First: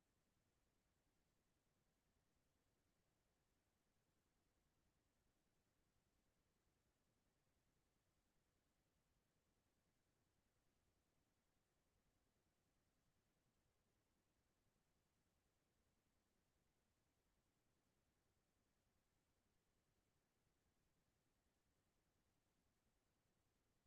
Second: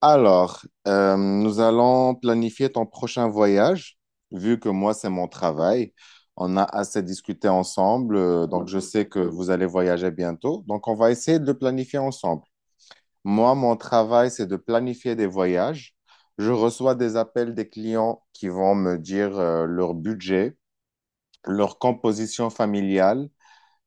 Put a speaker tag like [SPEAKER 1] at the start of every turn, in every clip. [SPEAKER 1] Alors, nous allons planifier ton prochain voyage, vu que moi, c'est mon travail. On a assez discuté ensemble, donc je sais que vous allez voyager bientôt. Donc, on va essayer de le planifier ensemble. Moi, mon travail, c'est de planifier des voyages. Je reçois des appels des clients qui vont me dire, leur budget, leur composition familiale,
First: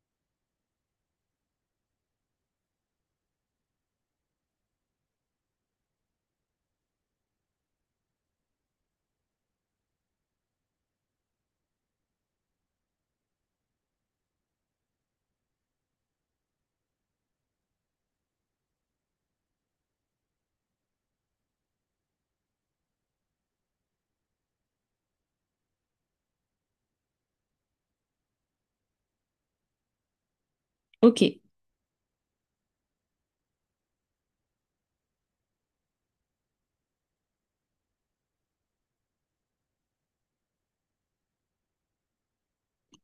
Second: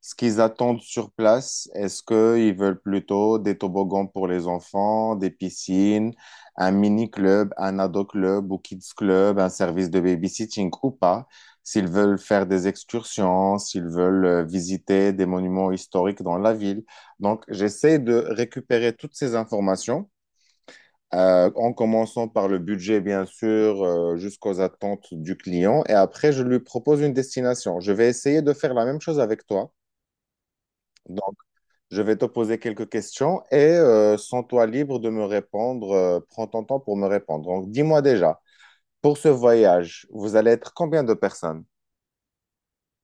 [SPEAKER 1] ce qu'ils attendent sur place. Est-ce qu'ils veulent plutôt des toboggans pour les enfants, des piscines, un mini-club, un ado-club ou kids-club, un service de babysitting ou pas? S'ils veulent faire des excursions, s'ils veulent visiter des monuments historiques dans la ville. Donc, j'essaie de récupérer toutes ces informations, en commençant par le budget, bien sûr, jusqu'aux attentes du client. Et après, je lui propose une destination. Je vais essayer de faire la même chose avec toi.
[SPEAKER 2] Ok,
[SPEAKER 1] Je vais te poser quelques questions et sens-toi libre de me répondre. Prends ton temps pour me répondre. Donc, dis-moi déjà, pour ce voyage, vous allez être combien de personnes?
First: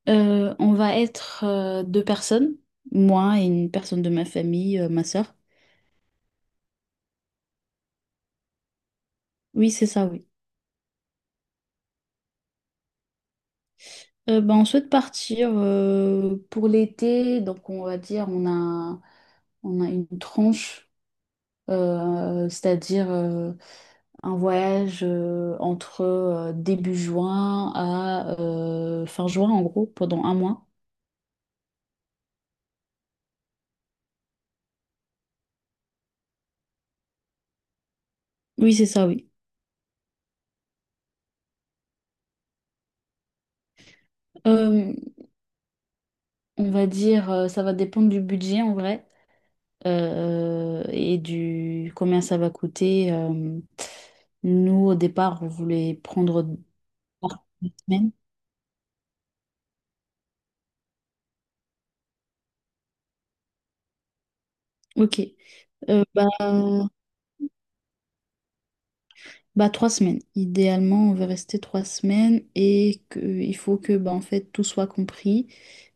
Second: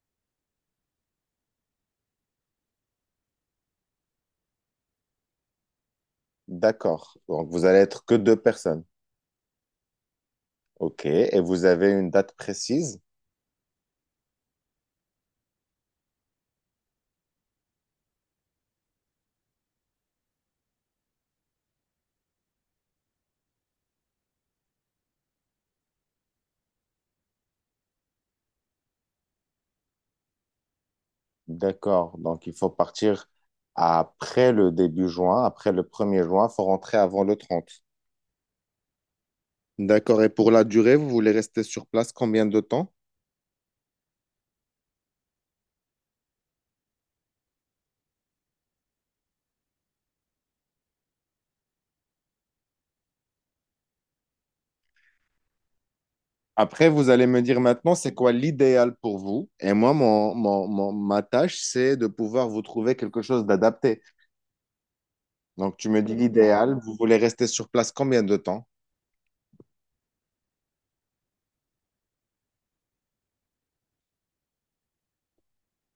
[SPEAKER 2] On va être deux personnes, moi et une personne de ma famille, ma sœur.
[SPEAKER 1] D'accord. Donc, vous allez être que deux personnes.
[SPEAKER 2] Oui, c'est ça, oui.
[SPEAKER 1] OK. Et vous avez une date précise?
[SPEAKER 2] Ben, on souhaite partir pour l'été, donc on va dire on a une tranche, c'est-à-dire un voyage entre début juin à fin juin, en gros, pendant un mois.
[SPEAKER 1] D'accord. Donc, il faut partir après le début juin, après le 1er juin. Il faut rentrer avant le 30.
[SPEAKER 2] Oui, c'est ça, oui.
[SPEAKER 1] D'accord. Et pour la durée, vous voulez rester sur place combien de temps?
[SPEAKER 2] Euh, on va dire, ça va dépendre du budget en vrai. Et du combien ça va coûter. Nous, au départ, on voulait prendre
[SPEAKER 1] Après, vous allez me
[SPEAKER 2] trois
[SPEAKER 1] dire maintenant,
[SPEAKER 2] semaines.
[SPEAKER 1] c'est quoi l'idéal pour vous? Et moi, ma tâche, c'est de pouvoir vous trouver quelque chose d'adapté.
[SPEAKER 2] Ok.
[SPEAKER 1] Donc, tu me
[SPEAKER 2] Euh,
[SPEAKER 1] dis
[SPEAKER 2] bah,
[SPEAKER 1] l'idéal, vous voulez rester sur place combien de temps?
[SPEAKER 2] bah, 3 semaines. Idéalement, on veut rester 3 semaines et que, il faut que bah, en fait, tout soit compris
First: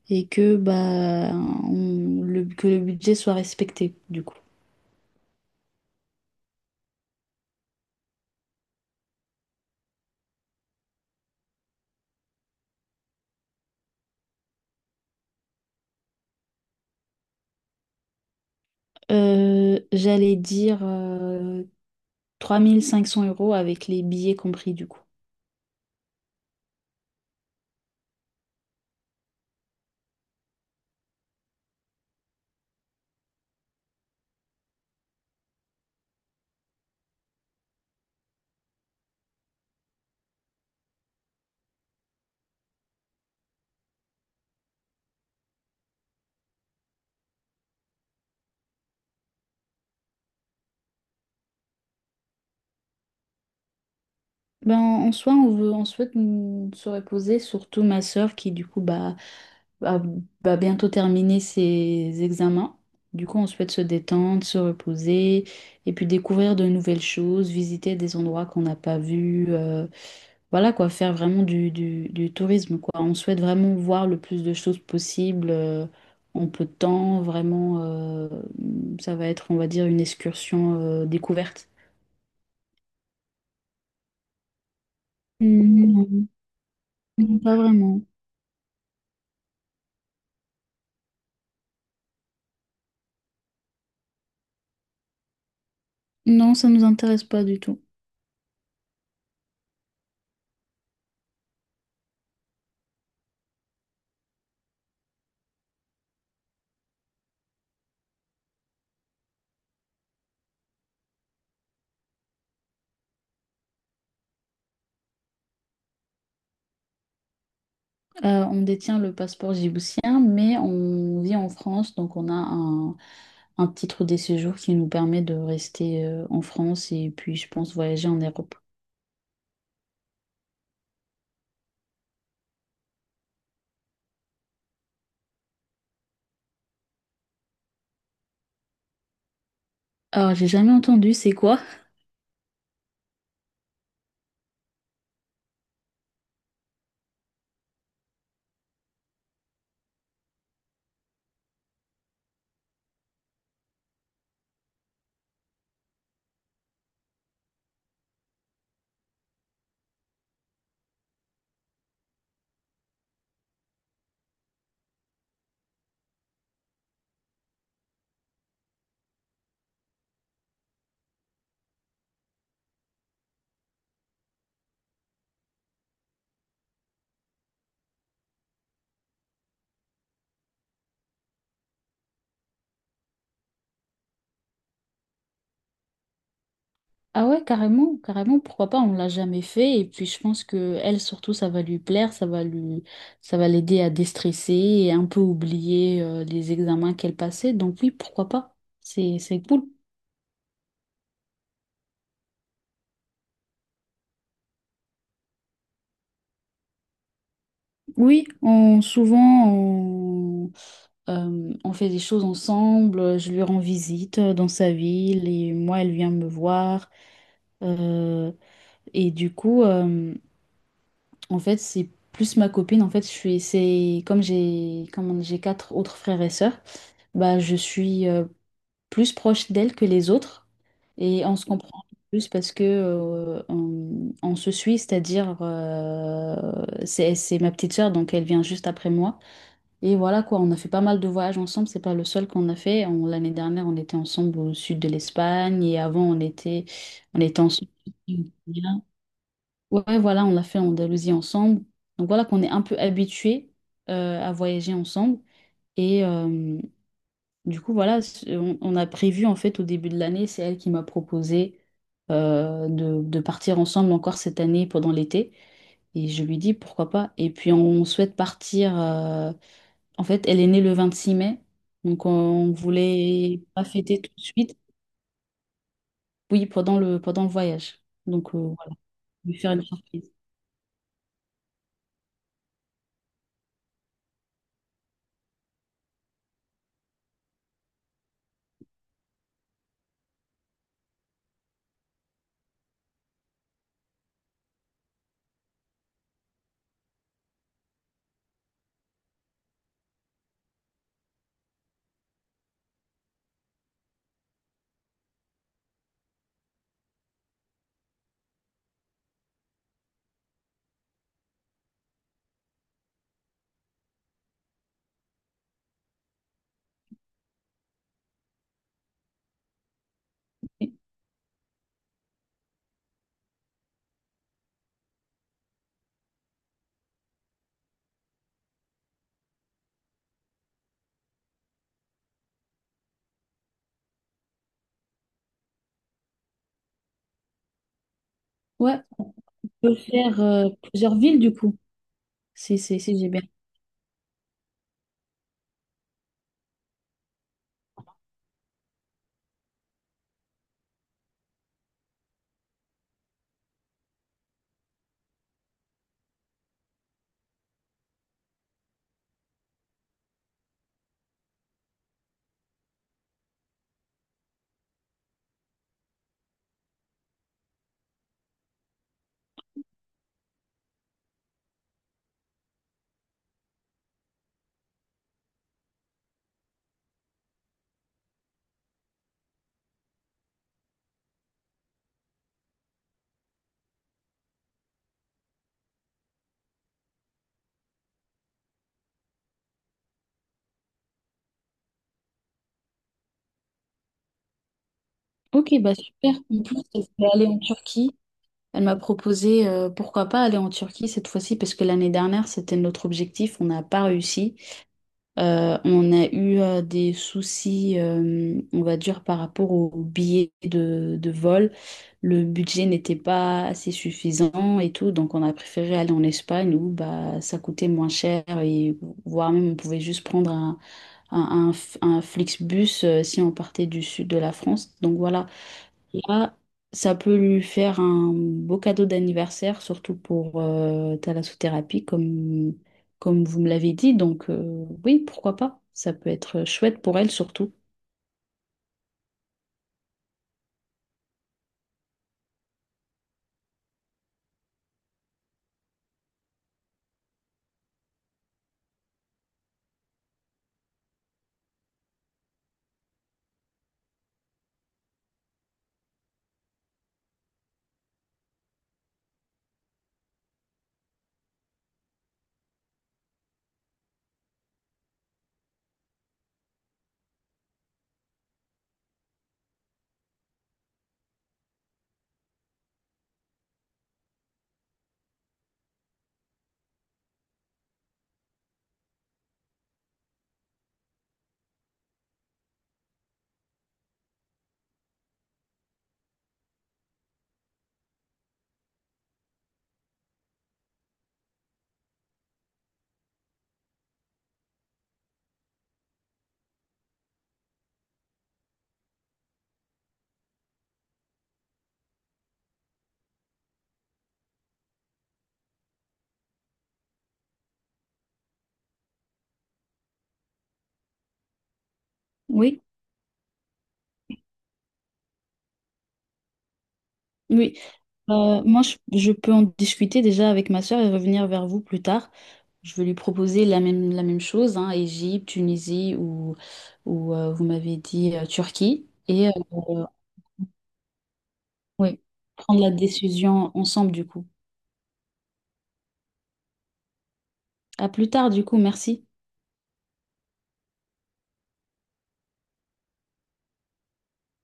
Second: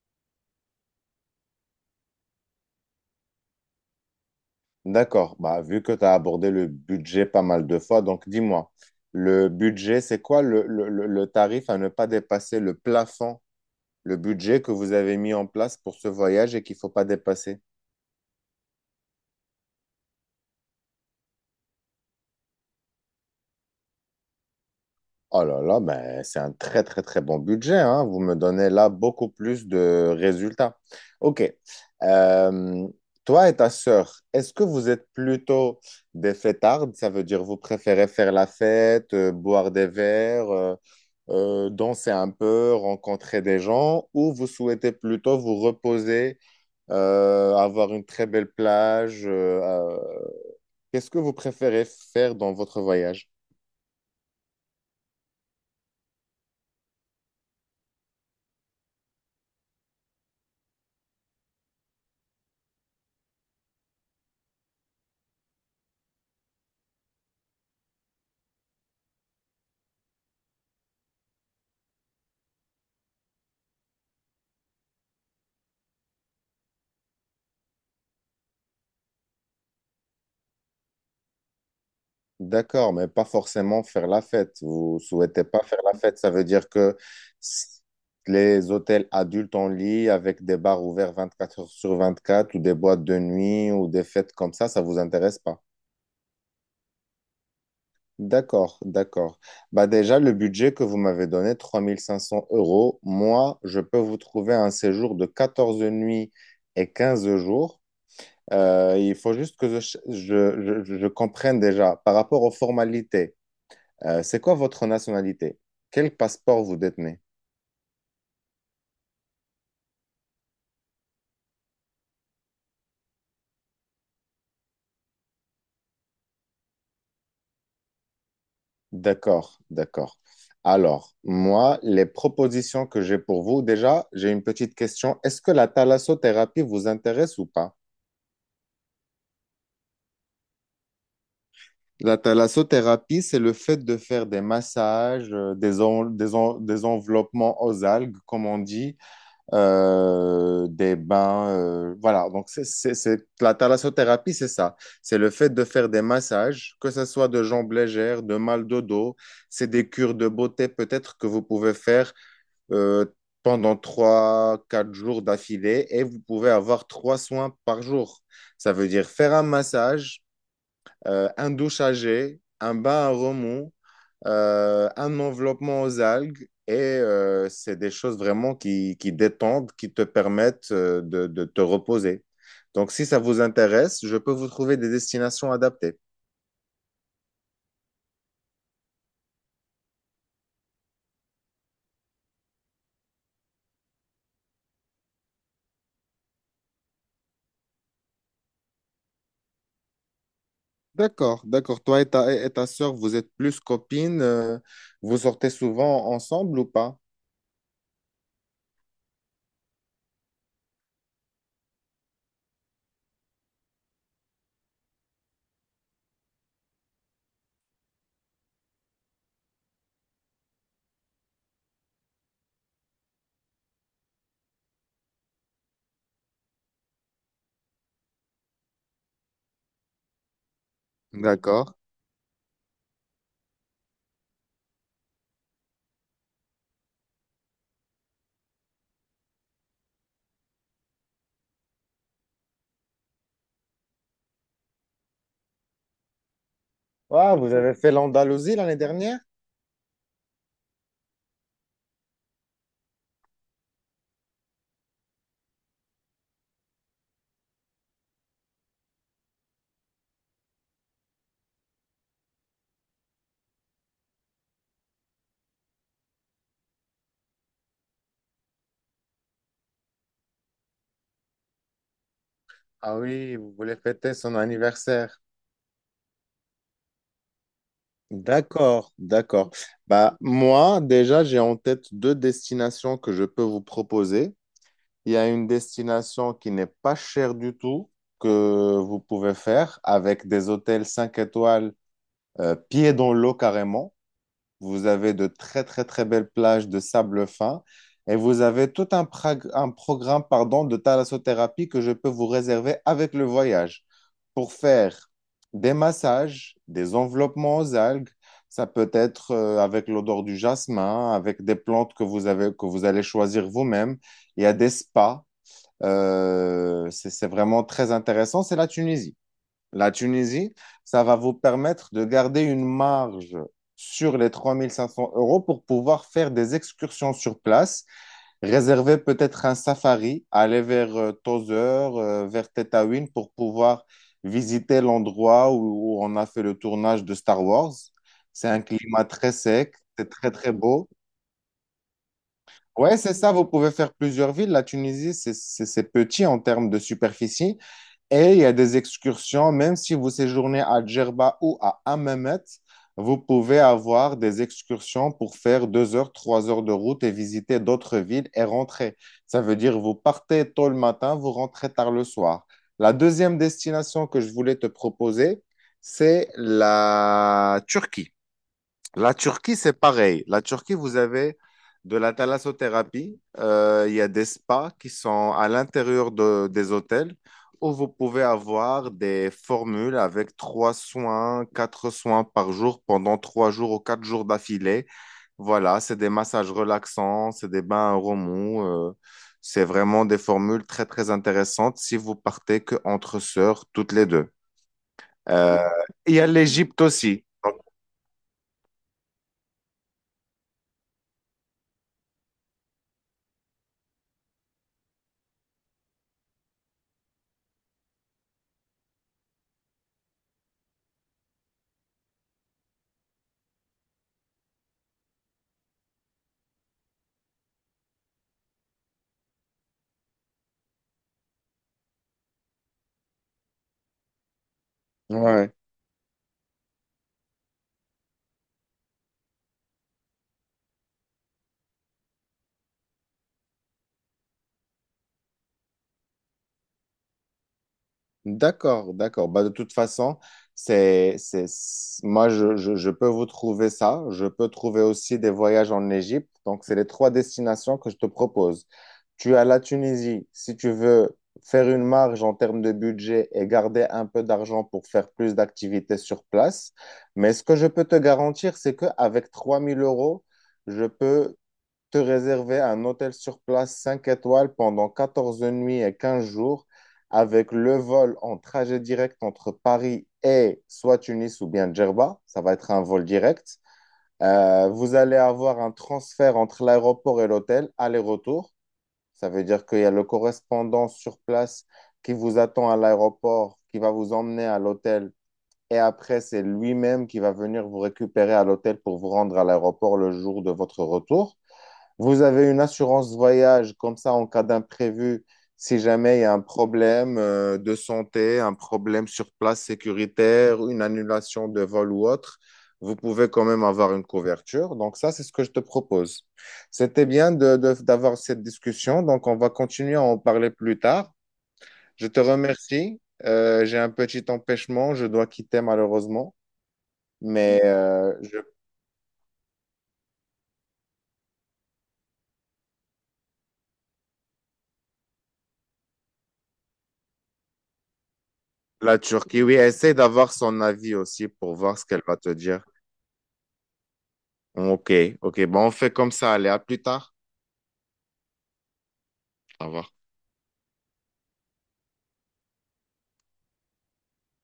[SPEAKER 2] et que, bah, que le budget soit respecté, du coup.
[SPEAKER 1] D'accord. Bah, vu que tu as abordé le budget pas mal de fois, donc dis-moi, le budget, c'est quoi le tarif à ne pas dépasser, le budget que vous avez mis en place pour ce voyage et qu'il ne faut pas dépasser.
[SPEAKER 2] J'allais dire 3 500 € avec les billets compris, du coup.
[SPEAKER 1] Oh là là, mais c'est un très très très bon budget, hein. Vous me donnez là beaucoup plus de résultats. Ok. Euh, Toi et ta sœur, est-ce que vous êtes plutôt des fêtardes? Ça veut dire vous préférez faire la fête, boire des verres, danser un peu, rencontrer des gens, ou vous souhaitez plutôt vous reposer, avoir une très belle plage. Qu'est-ce que vous préférez faire dans votre voyage?
[SPEAKER 2] Ben, en soi, on souhaite se reposer, surtout ma sœur qui, du coup, bah, va, va bientôt terminer ses examens. Du coup, on souhaite se détendre, se reposer et puis découvrir de nouvelles choses, visiter des endroits qu'on n'a pas vus. Voilà quoi, faire vraiment du tourisme quoi. On souhaite vraiment voir le plus de choses possible en peu de temps. Vraiment, ça va être, on va dire, une excursion découverte.
[SPEAKER 1] D'accord, mais pas forcément faire la fête. Vous souhaitez pas faire
[SPEAKER 2] Mm,
[SPEAKER 1] la fête,
[SPEAKER 2] non,
[SPEAKER 1] ça veut dire que
[SPEAKER 2] non, pas
[SPEAKER 1] s-
[SPEAKER 2] vraiment.
[SPEAKER 1] les hôtels adultes en lit avec des bars ouverts 24 heures sur 24 ou des boîtes de nuit ou des fêtes comme ça vous intéresse pas.
[SPEAKER 2] Non, ça ne nous intéresse pas du tout.
[SPEAKER 1] D'accord, d'accord. Bah déjà, le budget que vous m'avez donné, 3500 euros, moi, je peux vous trouver un séjour de 14 nuits et 15 jours. Il faut juste que je comprenne déjà par rapport aux formalités. C'est quoi votre nationalité? Quel passeport vous détenez?
[SPEAKER 2] On détient le passeport djiboutien, mais on vit en France, donc on a un titre de séjour qui nous permet de rester en France et puis, je pense, voyager en Europe.
[SPEAKER 1] D'accord, d'accord. Alors, moi, les propositions que j'ai pour vous, déjà, j'ai une petite question. Est-ce que la thalassothérapie vous intéresse ou pas?
[SPEAKER 2] Alors, j'ai jamais entendu, c'est quoi?
[SPEAKER 1] La thalassothérapie, c'est le fait de faire des massages, des enveloppements aux algues, comme on dit, des bains. Voilà, donc la thalassothérapie, c'est ça. C'est le fait de faire des massages, que ce soit de jambes légères, de mal de dos. C'est des cures de beauté peut-être que vous pouvez faire euh, pendant trois quatre jours d'affilée et vous pouvez avoir trois soins par jour. Ça veut dire faire un massage, un douchage, un bain à remous, un enveloppement aux algues. Et c'est des choses vraiment qui détendent, qui te permettent de te reposer. Donc, si ça vous intéresse, je peux vous trouver des destinations adaptées.
[SPEAKER 2] Ah ouais, carrément, carrément, pourquoi pas, on l'a jamais fait. Et puis, je pense que elle, surtout, ça va lui plaire, ça va l'aider à déstresser et un peu oublier les examens qu'elle passait. Donc oui, pourquoi pas? C'est cool.
[SPEAKER 1] D'accord, d'accord. Toi et ta sœur, vous êtes plus copines, vous sortez souvent ensemble ou pas?
[SPEAKER 2] Oui, souvent, on. On fait des choses ensemble, je lui rends visite dans sa ville et moi, elle vient me voir. Euh, et du coup, en fait, c'est plus ma copine. En fait, c'est comme j'ai quatre autres frères et sœurs, bah, je suis plus proche d'elle que les autres et on se
[SPEAKER 1] D'accord.
[SPEAKER 2] comprend plus parce que on se suit, c'est-à-dire c'est ma petite sœur, donc elle vient juste après moi. Et voilà quoi, on a fait pas mal de voyages ensemble, c'est pas le seul qu'on a fait. L'année dernière, on était ensemble au sud de l'Espagne et avant, on
[SPEAKER 1] Ah,
[SPEAKER 2] était
[SPEAKER 1] vous
[SPEAKER 2] ensemble.
[SPEAKER 1] avez fait l'Andalousie l'année dernière?
[SPEAKER 2] Ouais, voilà, on l'a fait en Andalousie ensemble. Donc voilà qu'on est un peu habitués à voyager ensemble. Et du coup, voilà, on a prévu en fait au début de l'année, c'est elle qui m'a proposé de partir ensemble encore cette année pendant l'été. Et je lui dis pourquoi pas. Et puis on souhaite partir. En fait, elle est née le 26 mai, donc on
[SPEAKER 1] Ah oui,
[SPEAKER 2] voulait
[SPEAKER 1] vous
[SPEAKER 2] pas
[SPEAKER 1] voulez
[SPEAKER 2] fêter tout
[SPEAKER 1] fêter
[SPEAKER 2] de
[SPEAKER 1] son
[SPEAKER 2] suite.
[SPEAKER 1] anniversaire.
[SPEAKER 2] Oui, pendant le voyage. Donc voilà,
[SPEAKER 1] D'accord,
[SPEAKER 2] lui
[SPEAKER 1] d'accord.
[SPEAKER 2] faire une surprise.
[SPEAKER 1] Bah, moi, déjà, j'ai en tête deux destinations que je peux vous proposer. Il y a une destination qui n'est pas chère du tout, que vous pouvez faire avec des hôtels 5 étoiles, pieds dans l'eau carrément. Vous avez de très, très, très belles plages de sable fin. Et vous avez tout un programme, pardon, de thalassothérapie que je peux vous réserver avec le voyage pour faire des massages, des enveloppements aux algues. Ça peut être avec l'odeur du jasmin, avec des plantes que vous avez, que vous allez choisir vous-même. Il y a des spas. C'est vraiment très intéressant. C'est la Tunisie, ça va vous permettre de garder une marge sur les 3 500 € pour pouvoir faire des excursions sur place, réserver peut-être un safari, aller vers Tozeur, vers Tataouine pour pouvoir visiter l'endroit où, où on a fait le tournage de Star Wars. C'est un
[SPEAKER 2] Ouais,
[SPEAKER 1] climat
[SPEAKER 2] on
[SPEAKER 1] très sec,
[SPEAKER 2] peut
[SPEAKER 1] c'est
[SPEAKER 2] faire
[SPEAKER 1] très très beau.
[SPEAKER 2] plusieurs villes du coup,
[SPEAKER 1] Ouais,
[SPEAKER 2] si j'ai
[SPEAKER 1] c'est
[SPEAKER 2] bien.
[SPEAKER 1] ça, vous pouvez faire plusieurs villes. La Tunisie, c'est petit en termes de superficie. Et il y a des excursions, même si vous séjournez à Djerba ou à Hammamet, vous pouvez avoir des excursions pour faire 2 heures, 3 heures de route et visiter d'autres villes et rentrer. Ça veut dire vous partez tôt le matin, vous rentrez tard le soir. La deuxième destination que je voulais te proposer, c'est la Turquie. La Turquie, c'est pareil. La Turquie, vous avez de la thalassothérapie. Il y a des spas qui sont à l'intérieur des hôtels où vous pouvez avoir des formules avec trois soins, quatre soins par jour pendant 3 jours ou 4 jours d'affilée. Voilà, c'est des massages relaxants, c'est des bains à remous. C'est vraiment des formules très, très intéressantes si vous partez que entre sœurs, toutes les deux.
[SPEAKER 2] Ok,
[SPEAKER 1] Euh,
[SPEAKER 2] bah
[SPEAKER 1] il
[SPEAKER 2] super.
[SPEAKER 1] y a
[SPEAKER 2] En plus,
[SPEAKER 1] l'Égypte
[SPEAKER 2] elle voulait
[SPEAKER 1] aussi.
[SPEAKER 2] aller en Turquie. Elle m'a proposé pourquoi pas aller en Turquie cette fois-ci, parce que l'année dernière, c'était notre objectif. On n'a pas réussi. On a eu des soucis, on va dire, par rapport aux billets de vol. Le budget n'était pas assez suffisant et tout, donc on a préféré aller en Espagne où bah, ça coûtait moins cher et voire même on pouvait juste prendre un Flixbus si on partait du sud de la France. Donc voilà,
[SPEAKER 1] Ouais.
[SPEAKER 2] là, ça peut lui faire un beau cadeau d'anniversaire, surtout pour thalassothérapie, comme vous me l'avez dit. Donc oui, pourquoi pas? Ça peut être chouette pour elle surtout.
[SPEAKER 1] D'accord, d'accord. Bah, de toute façon, moi, je peux vous trouver ça. Je peux trouver aussi des voyages en Égypte. Donc, c'est les trois destinations que je te propose. Tu as la Tunisie, si tu veux faire une marge en termes de budget et garder un peu d'argent pour faire plus d'activités sur place. Mais ce que je peux te garantir, c'est qu'avec 3000 euros, je peux te réserver un hôtel sur place 5 étoiles pendant 14 nuits et 15 jours avec le vol en trajet direct entre Paris et soit Tunis ou bien Djerba. Ça va être un vol direct. Vous allez avoir un transfert entre l'aéroport et l'hôtel, aller-retour. Ça veut dire qu'il y a le correspondant sur place qui vous attend à l'aéroport, qui va vous emmener à l'hôtel. Et après, c'est lui-même qui va venir vous récupérer à l'hôtel pour vous rendre à l'aéroport le jour de votre retour. Vous avez une assurance voyage comme ça en cas d'imprévu, si jamais il y a un problème de santé, un problème sur place sécuritaire, une annulation de vol ou autre, vous pouvez quand même avoir une couverture. Donc ça, c'est ce que je te propose. C'était bien d'avoir cette discussion, donc on va continuer à en parler plus tard. Je te
[SPEAKER 2] Oui.
[SPEAKER 1] remercie. J'ai un petit empêchement, je dois quitter malheureusement,
[SPEAKER 2] Oui,
[SPEAKER 1] mais
[SPEAKER 2] moi, je peux en discuter déjà avec ma sœur et revenir vers vous plus tard. Je vais lui proposer la même chose, hein, Égypte, Tunisie ou, vous m'avez dit Turquie.
[SPEAKER 1] la
[SPEAKER 2] Et
[SPEAKER 1] Turquie, oui, essaie d'avoir son avis aussi pour voir ce
[SPEAKER 2] oui,
[SPEAKER 1] qu'elle va te
[SPEAKER 2] prendre
[SPEAKER 1] dire.
[SPEAKER 2] la décision ensemble du coup.
[SPEAKER 1] Ok, ok. Bon, on fait comme ça. Allez, à plus tard.
[SPEAKER 2] À plus tard du coup, merci.
[SPEAKER 1] Au revoir.